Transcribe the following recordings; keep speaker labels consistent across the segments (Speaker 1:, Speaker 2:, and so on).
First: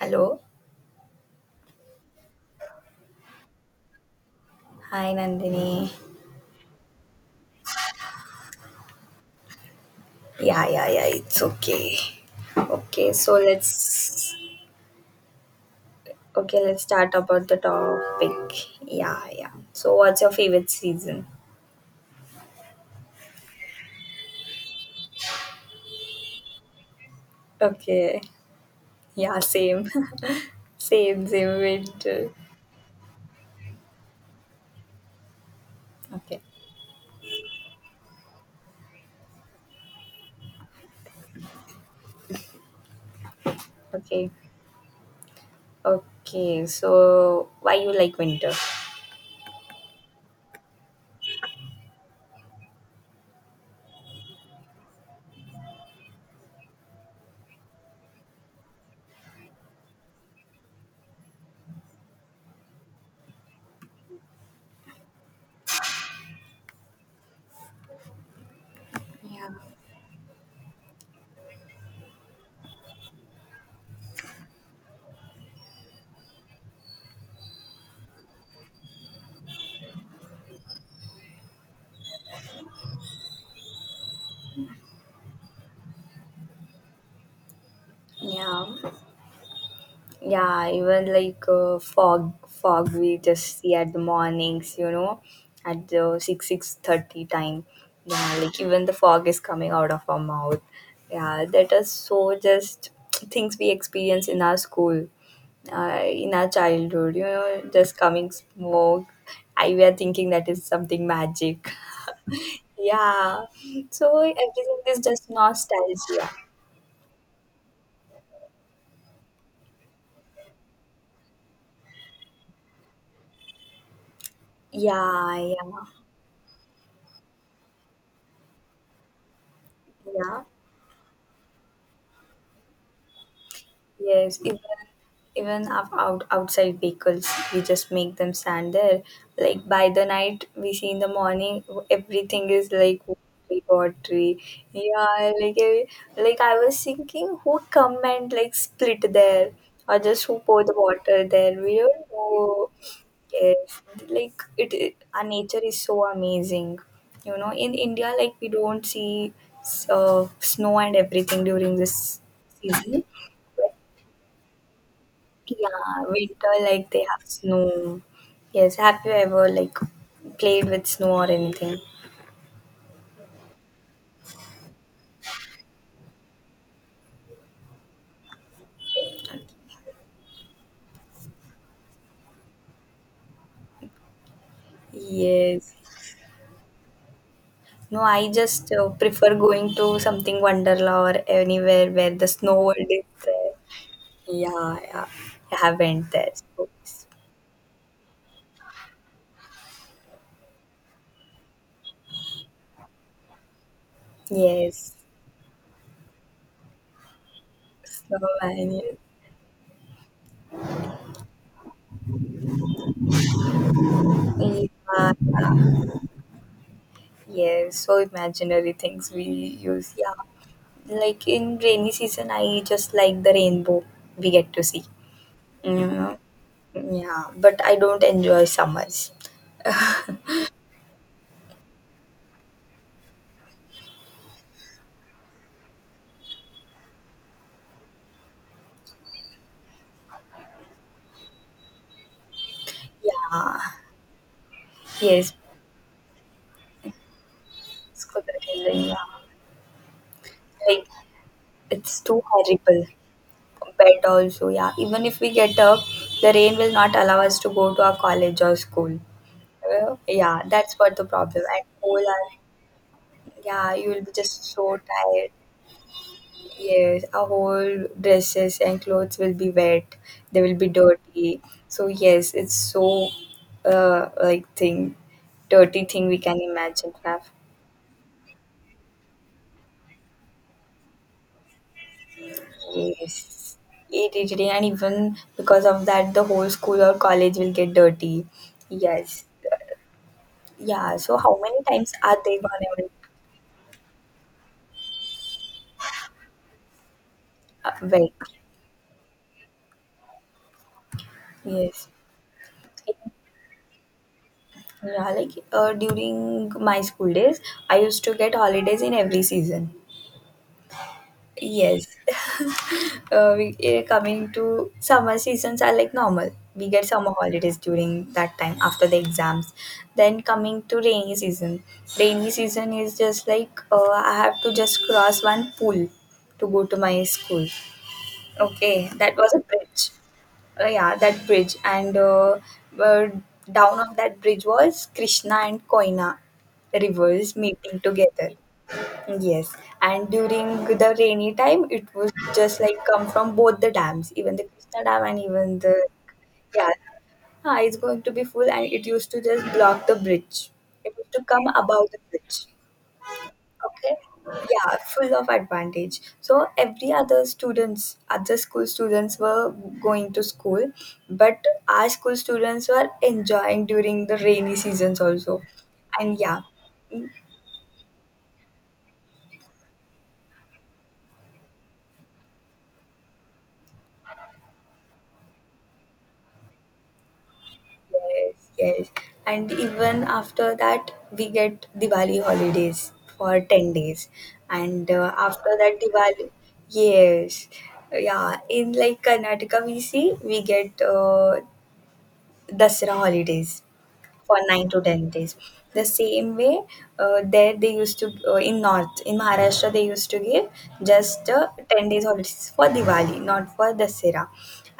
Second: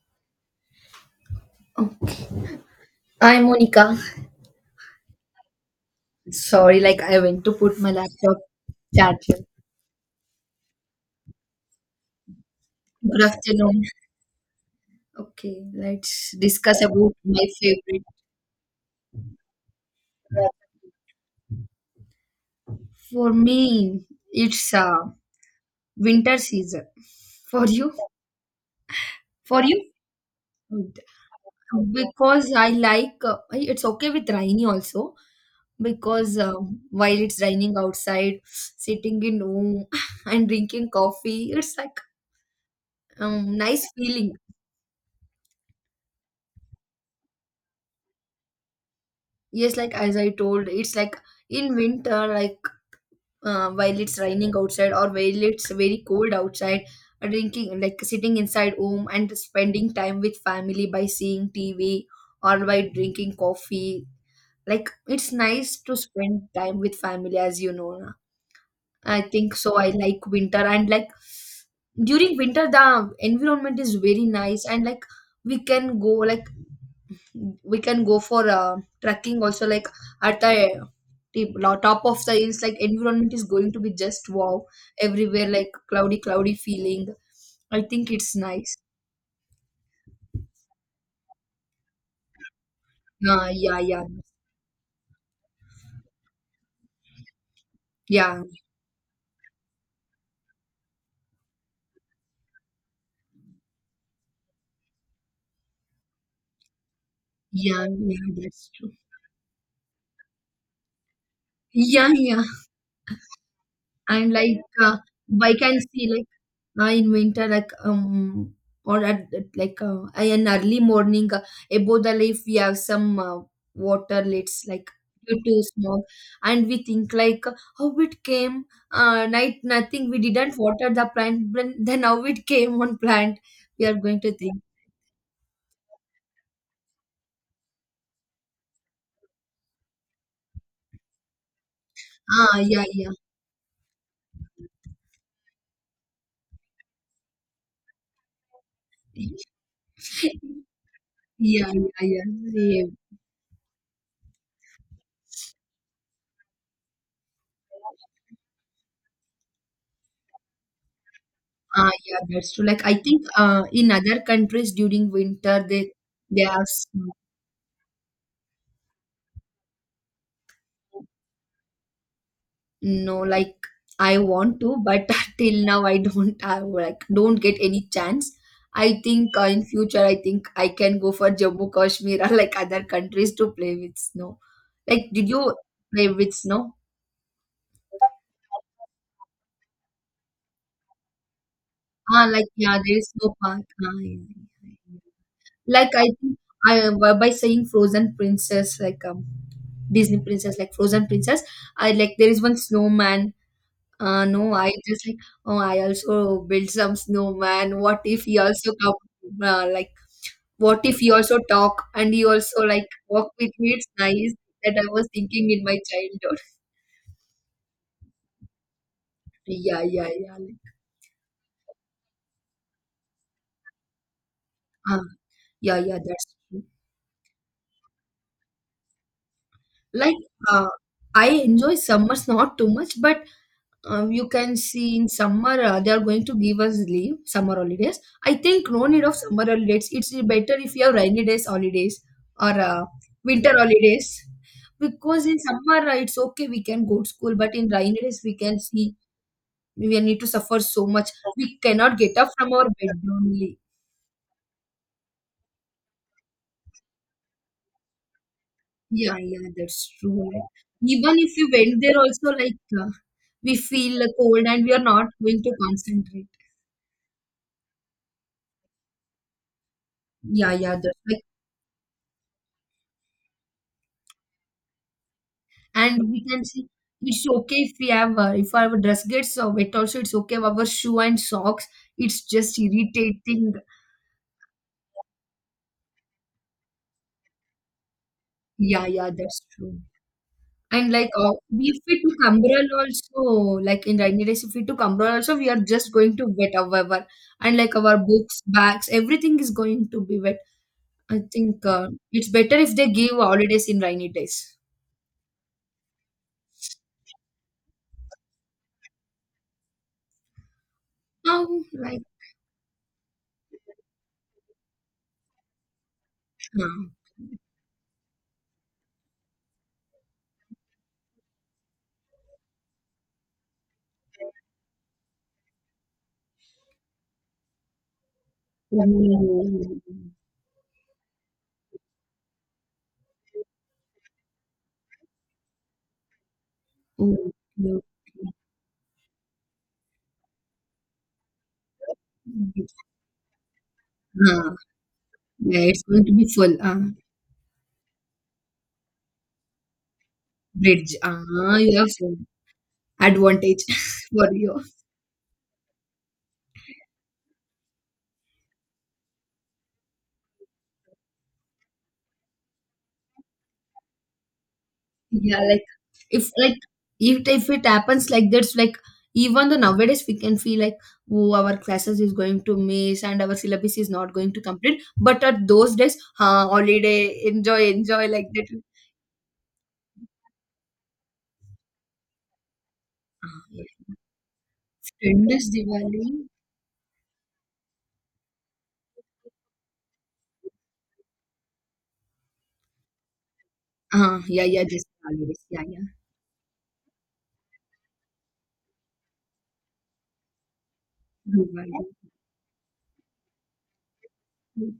Speaker 1: Hello.
Speaker 2: Oh, I'm Monica.
Speaker 1: Hi, Nandini.
Speaker 2: Sorry, like I went to put my laptop charger.
Speaker 1: Yeah, yeah, yeah. It's okay. Okay,
Speaker 2: Good afternoon. Okay, let's discuss
Speaker 1: let's
Speaker 2: about
Speaker 1: start
Speaker 2: my
Speaker 1: about the
Speaker 2: favorite.
Speaker 1: topic. Yeah, yeah. So what's your
Speaker 2: uh,
Speaker 1: favorite season?
Speaker 2: For me, it's winter season. For you?
Speaker 1: Okay. Yeah,
Speaker 2: For
Speaker 1: same.
Speaker 2: you?
Speaker 1: same, same winter.
Speaker 2: Because I like I- it's okay with rainy also because
Speaker 1: Okay.
Speaker 2: while it's raining outside, sitting in home and drinking coffee, it's like nice
Speaker 1: Okay.
Speaker 2: feeling.
Speaker 1: Okay. So why you like winter?
Speaker 2: Yes, like as I told, it's like in winter, like while it's raining outside or while it's very cold outside, drinking, like sitting inside home and spending time with family by seeing TV or by drinking coffee. Like it's nice to spend time with family, as you know. Na. I
Speaker 1: Yeah.
Speaker 2: think so. I like winter and like during winter, the environment is very nice and like we can go like we can go for trekking also like at the top of the hills like environment is going to be just wow everywhere like cloudy feeling. I think it's
Speaker 1: Yeah.
Speaker 2: nice.
Speaker 1: Yeah, even like fog we just see
Speaker 2: Yeah,
Speaker 1: at the
Speaker 2: yeah,
Speaker 1: mornings, at the six thirty time. Yeah,
Speaker 2: yeah,
Speaker 1: like even the fog is coming out of our mouth. Yeah, that is so just things we experience in our school, in our childhood. You know,
Speaker 2: yeah,
Speaker 1: just
Speaker 2: yeah,
Speaker 1: coming
Speaker 2: that's true.
Speaker 1: smoke. I we are thinking that is something magic.
Speaker 2: Yeah, yeah.
Speaker 1: yeah, so
Speaker 2: And like
Speaker 1: everything is just
Speaker 2: I can see like
Speaker 1: nostalgia.
Speaker 2: in winter like or at an early morning, above the leaf we have some water lids, like
Speaker 1: Yeah,
Speaker 2: due to
Speaker 1: yeah,
Speaker 2: smog. And we think like how it came. Night, nothing, we
Speaker 1: yeah.
Speaker 2: didn't water the plant, but then how it came on plant? We are going to
Speaker 1: Yes,
Speaker 2: think.
Speaker 1: even outside vehicles, we just make them stand there. Like by the night, we see in the morning, everything
Speaker 2: Ah,
Speaker 1: is
Speaker 2: yeah,
Speaker 1: like
Speaker 2: yeah.
Speaker 1: watery, watery. Yeah, like I was thinking, who come and like split there, or just who pour the water there?
Speaker 2: Yeah,
Speaker 1: We
Speaker 2: yeah,
Speaker 1: don't
Speaker 2: yeah,
Speaker 1: know.
Speaker 2: same.
Speaker 1: Yes, like it our nature is so amazing. You know, in India, like we don't see snow and everything during
Speaker 2: Ah, yeah,
Speaker 1: this
Speaker 2: that's true. Like I
Speaker 1: season.
Speaker 2: think in other countries during winter
Speaker 1: Yeah,
Speaker 2: they
Speaker 1: winter
Speaker 2: have
Speaker 1: like they
Speaker 2: snow.
Speaker 1: have snow. Yes, have you ever like played with snow or anything?
Speaker 2: No, like I want to, but till now I don't have like don't get any chance. I think in future I think I can go for Jammu Kashmir or like other countries to play with snow. Like, did you
Speaker 1: Yes.
Speaker 2: play with snow?
Speaker 1: No, I just prefer going to something Wonderla or anywhere where
Speaker 2: Ah,
Speaker 1: the
Speaker 2: like,
Speaker 1: snow
Speaker 2: yeah,
Speaker 1: world
Speaker 2: there
Speaker 1: is
Speaker 2: is no
Speaker 1: there.
Speaker 2: park. Ah, yeah, yeah,
Speaker 1: Yeah, yeah.
Speaker 2: yeah.
Speaker 1: I
Speaker 2: Like I
Speaker 1: haven't there.
Speaker 2: think
Speaker 1: So,
Speaker 2: I, by saying Frozen princess, like Disney princess, like Frozen princess. I like there is one snowman. No, I
Speaker 1: yes.
Speaker 2: just like, oh, I also build some snowman. What if he also
Speaker 1: Snowman.
Speaker 2: come, like, what if he also talk and he also like walk with me? It's nice
Speaker 1: Yes.
Speaker 2: that I was
Speaker 1: Yeah,
Speaker 2: thinking in my
Speaker 1: yeah.
Speaker 2: childhood.
Speaker 1: Yes, so imaginary things we
Speaker 2: Yeah,
Speaker 1: use.
Speaker 2: yeah,
Speaker 1: Yeah.
Speaker 2: yeah. Like,
Speaker 1: Like in rainy season, I just like the rainbow we get to see.
Speaker 2: uh, yeah,
Speaker 1: You
Speaker 2: yeah,
Speaker 1: know?
Speaker 2: that's true.
Speaker 1: Yeah, but I don't enjoy summers.
Speaker 2: Like, uh, I enjoy summers not too much, but you can see in summer they are going to give us leave, summer holidays. I think no need of summer holidays, it's better if you have rainy days holidays or winter
Speaker 1: Yeah,
Speaker 2: holidays. Because
Speaker 1: yes,
Speaker 2: in summer it's okay, we can go to school, but in rainy days
Speaker 1: school
Speaker 2: we can
Speaker 1: attending, yeah.
Speaker 2: see we need to suffer so
Speaker 1: Like,
Speaker 2: much. We cannot
Speaker 1: it's
Speaker 2: get
Speaker 1: too
Speaker 2: up from our
Speaker 1: horrible.
Speaker 2: bed only.
Speaker 1: Bed also, yeah. Even if we get up, the rain will not allow us to go to our college or school.
Speaker 2: Yeah, yeah, that's
Speaker 1: Well,
Speaker 2: true.
Speaker 1: yeah,
Speaker 2: Like,
Speaker 1: that's what the
Speaker 2: even if
Speaker 1: problem.
Speaker 2: we
Speaker 1: At
Speaker 2: went there
Speaker 1: school,
Speaker 2: also, like we
Speaker 1: yeah, you
Speaker 2: feel
Speaker 1: will be just
Speaker 2: cold and we
Speaker 1: so
Speaker 2: are not
Speaker 1: tired.
Speaker 2: going to concentrate.
Speaker 1: Yes, our whole dresses and clothes will be wet. They
Speaker 2: Yeah,
Speaker 1: will be
Speaker 2: yeah, that's I.
Speaker 1: dirty. So yes, it's so like thing, dirty thing
Speaker 2: And
Speaker 1: we
Speaker 2: we
Speaker 1: can
Speaker 2: can see
Speaker 1: imagine to
Speaker 2: it's
Speaker 1: have.
Speaker 2: okay if we have if our dress gets wet also, it's okay, our shoe and socks, it's just irritating.
Speaker 1: Yes, and even because of that, the whole school or college will get dirty.
Speaker 2: Yeah, yeah,
Speaker 1: Yes,
Speaker 2: that's true. And
Speaker 1: yeah.
Speaker 2: like,
Speaker 1: So how many
Speaker 2: if
Speaker 1: times
Speaker 2: we
Speaker 1: are
Speaker 2: took
Speaker 1: they
Speaker 2: umbrella
Speaker 1: gonna
Speaker 2: also, like in rainy days, if we took umbrella also, we are just going to wet however. And like our
Speaker 1: wet?
Speaker 2: books, bags, everything is going to be wet. I think
Speaker 1: Yes.
Speaker 2: it's better if they give holidays in rainy days.
Speaker 1: Yeah, like during my school days, I used to get holidays in every season.
Speaker 2: Oh,
Speaker 1: Yes.
Speaker 2: like.
Speaker 1: Coming to summer seasons are like normal. We get
Speaker 2: uh,
Speaker 1: summer holidays during that time after the exams. Then coming to rainy season. Rainy season is just like I have to just cross one pool to go to my school. Okay, that was a
Speaker 2: oh.
Speaker 1: bridge. Yeah, that bridge. And uh, down on that bridge was Krishna and Koina
Speaker 2: Oh,
Speaker 1: rivers meeting
Speaker 2: oh,
Speaker 1: together. Yes, and during the rainy time, it was just like come from both the dams, even the
Speaker 2: oh.
Speaker 1: Krishna Dam and even
Speaker 2: Yeah, it's
Speaker 1: the
Speaker 2: going to be full.
Speaker 1: yeah, it's going to be full, and it used to just block the bridge. It
Speaker 2: Bridge.
Speaker 1: used to come
Speaker 2: Ah, you have
Speaker 1: above the
Speaker 2: full
Speaker 1: bridge.
Speaker 2: advantage
Speaker 1: Okay,
Speaker 2: for you.
Speaker 1: yeah, full of advantage. So every other students, other school students were going to school, but our school students were enjoying during the rainy seasons
Speaker 2: Yeah,
Speaker 1: also, and yeah.
Speaker 2: like if it happens like that's like even the nowadays we can feel like oh our classes is going to miss and our syllabus is not going to complete. But at those days, holiday, enjoy, enjoy like
Speaker 1: Yes,
Speaker 2: that.
Speaker 1: yes. And even after that, we get Diwali holidays
Speaker 2: Ah,
Speaker 1: for
Speaker 2: yeah.
Speaker 1: 10 days. And
Speaker 2: Friend
Speaker 1: after that,
Speaker 2: Diwali.
Speaker 1: Diwali, yes. Yeah, in like Karnataka, we get Dasara holidays
Speaker 2: Ah,
Speaker 1: for
Speaker 2: yeah, yeah,
Speaker 1: nine to
Speaker 2: just
Speaker 1: ten days.
Speaker 2: holidays. Yeah, yeah.
Speaker 1: The same way, there they used to in Maharashtra they used to give just
Speaker 2: Diwali.
Speaker 1: 10 days holidays for Diwali, not for Dasera.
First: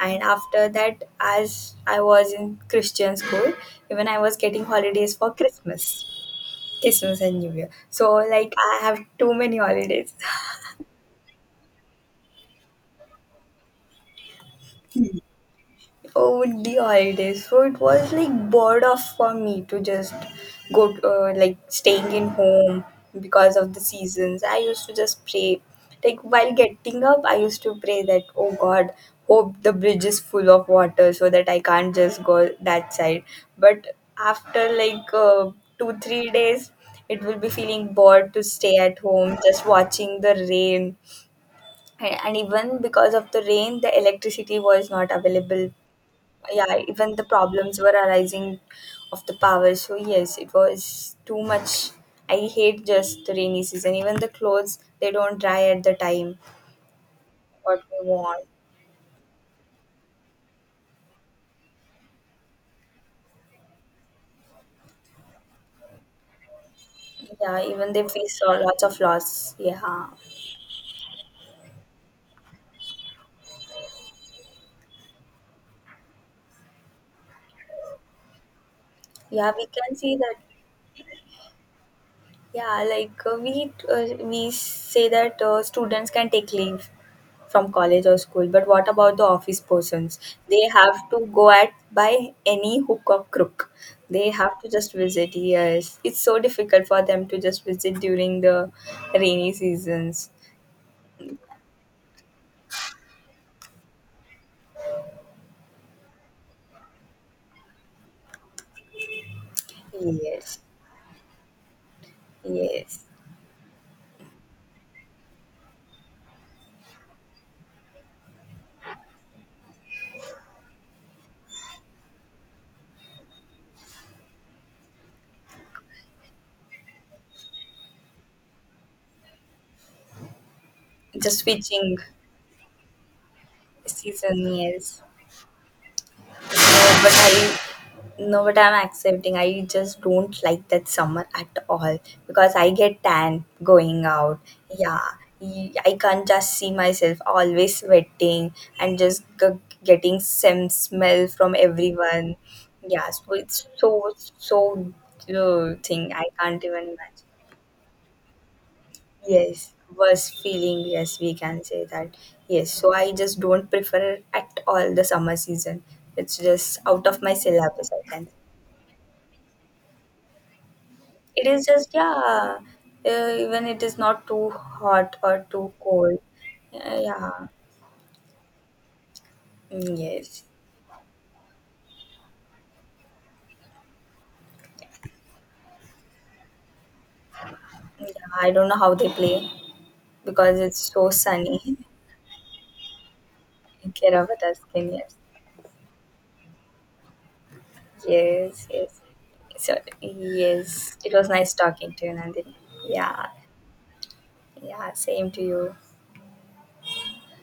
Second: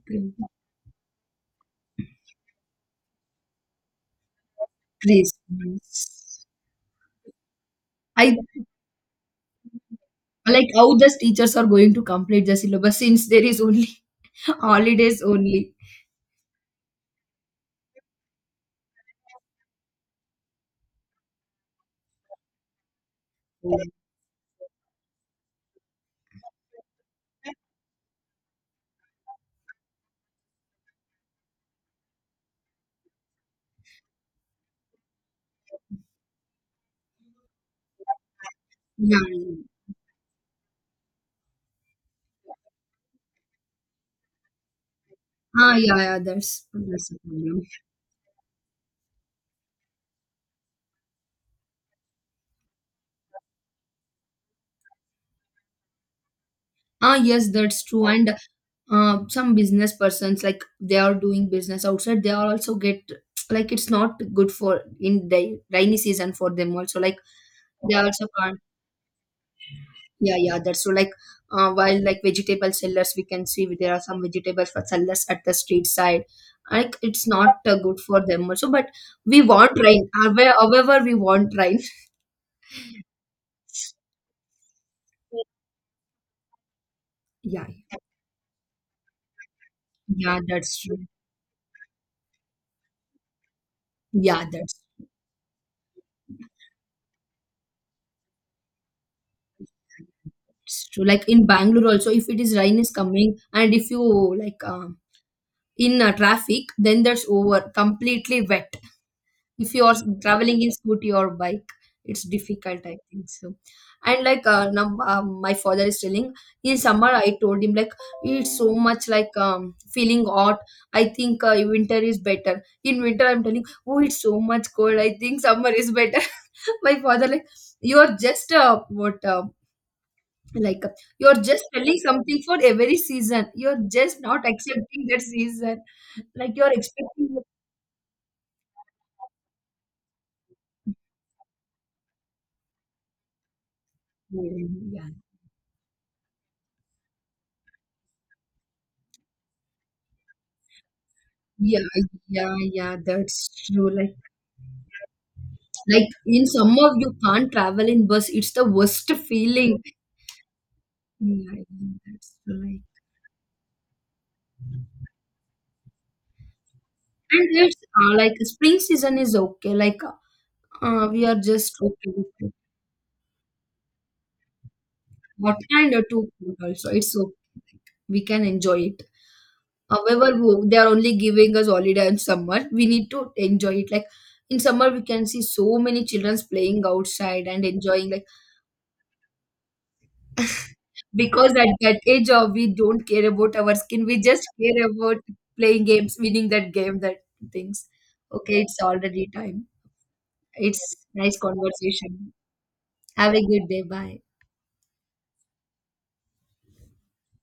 Speaker 1: And after that, as I was in Christian school, even I was getting holidays for Christmas,
Speaker 2: Christmas.
Speaker 1: Christmas and New Year. So
Speaker 2: I
Speaker 1: like I have too many holidays.
Speaker 2: like how these teachers are going to complete the syllabus since there is only holidays only.
Speaker 1: Over the holidays, so it was like bored of for me to just go like staying in home because of the
Speaker 2: Yeah,
Speaker 1: seasons. I used to just pray, like while getting up I used to pray that, oh god, hope the bridge is full of water so that I can't just go that side. But after like 2 3 days it will be feeling bored to stay at
Speaker 2: yeah.
Speaker 1: home just watching the rain. And even because of the rain, the electricity was not available.
Speaker 2: Ah, yeah, yeah,
Speaker 1: Yeah,
Speaker 2: that's
Speaker 1: even
Speaker 2: a
Speaker 1: the
Speaker 2: problem.
Speaker 1: problems were arising of the power. So yes, it was too much. I hate just the rainy season. Even the clothes, they don't dry at the time
Speaker 2: Ah, yes,
Speaker 1: what
Speaker 2: that's true.
Speaker 1: we
Speaker 2: And
Speaker 1: want.
Speaker 2: some business persons like they are doing business outside. They are also get like it's not good for in the rainy season for them also. Like
Speaker 1: Yeah, even
Speaker 2: they are
Speaker 1: they
Speaker 2: also.
Speaker 1: face a lots of loss, yeah.
Speaker 2: Yeah, yeah, that's so, like while like vegetable sellers, we can see there are some vegetables for sellers at the street side. Like it's not good for them also, but we
Speaker 1: Yeah, we
Speaker 2: want
Speaker 1: can
Speaker 2: rain.
Speaker 1: see that.
Speaker 2: However, however we want rain.
Speaker 1: Yeah, like we say that students can take leave
Speaker 2: Yeah,
Speaker 1: from college or school, but what about the office persons?
Speaker 2: yeah,
Speaker 1: They
Speaker 2: that's true.
Speaker 1: have to go at by any hook or crook. They
Speaker 2: Yeah,
Speaker 1: have to
Speaker 2: that's
Speaker 1: just visit. Yes, it's so difficult for them to just visit during the rainy seasons.
Speaker 2: it's true. Like in Bangalore also, if it is rain is coming, and if you like in traffic, then that's over completely wet. If you are
Speaker 1: Yes,
Speaker 2: traveling in scooty or bike, it's difficult, I
Speaker 1: yes,
Speaker 2: think so. And like now my father is telling, in summer I told him like it's so much like feeling hot, I think winter is better. In winter I'm telling oh it's so much cold, I think summer is better. My father like, you're just what like, you're
Speaker 1: just
Speaker 2: just telling
Speaker 1: switching
Speaker 2: something for every season, you're just
Speaker 1: season.
Speaker 2: not
Speaker 1: Yes.
Speaker 2: accepting that season, like you're
Speaker 1: No, but
Speaker 2: expecting.
Speaker 1: I'm accepting. I just don't like that summer at all because I get tan going out. Yeah,
Speaker 2: Yeah.
Speaker 1: I can't just see myself always sweating and just getting some smell from
Speaker 2: Yeah,
Speaker 1: everyone.
Speaker 2: yeah, yeah,
Speaker 1: Yeah, so
Speaker 2: that's
Speaker 1: it's
Speaker 2: true.
Speaker 1: so so thing.
Speaker 2: Like
Speaker 1: I
Speaker 2: in
Speaker 1: can't even
Speaker 2: summer you
Speaker 1: imagine.
Speaker 2: can't travel in bus. It's the worst
Speaker 1: Yes,
Speaker 2: feeling.
Speaker 1: worse feeling. Yes, we
Speaker 2: Yeah,
Speaker 1: can say
Speaker 2: yeah,
Speaker 1: that.
Speaker 2: that's true.
Speaker 1: Yes,
Speaker 2: Like,
Speaker 1: so I just don't prefer at all the summer season. It's just out of my
Speaker 2: and it's
Speaker 1: syllabus, I can.
Speaker 2: like spring season is okay. Like, we are
Speaker 1: It is
Speaker 2: just
Speaker 1: just,
Speaker 2: okay with it.
Speaker 1: yeah, even it is not too hot or
Speaker 2: But
Speaker 1: too
Speaker 2: and
Speaker 1: cold.
Speaker 2: too cold also, it's okay.
Speaker 1: Yeah,
Speaker 2: Like, we can enjoy it.
Speaker 1: mm,
Speaker 2: However,
Speaker 1: yes.
Speaker 2: wo- they are only giving us holiday in summer. We need to enjoy it. Like in summer, we can see so many childrens playing outside and enjoying.
Speaker 1: Yeah,
Speaker 2: Like
Speaker 1: I don't know how they play because it's so
Speaker 2: because at
Speaker 1: sunny.
Speaker 2: that age of we don't care about our skin, we
Speaker 1: Care
Speaker 2: just
Speaker 1: about our
Speaker 2: care
Speaker 1: skin, yes.
Speaker 2: about playing games, winning that game, that things. Okay,
Speaker 1: Yes,
Speaker 2: it's
Speaker 1: yes.
Speaker 2: already time.
Speaker 1: So, yes,
Speaker 2: It's
Speaker 1: it was
Speaker 2: nice
Speaker 1: nice talking to you,
Speaker 2: conversation.
Speaker 1: Nandini. Yeah,
Speaker 2: Have a good day. Bye.
Speaker 1: yeah, same to you.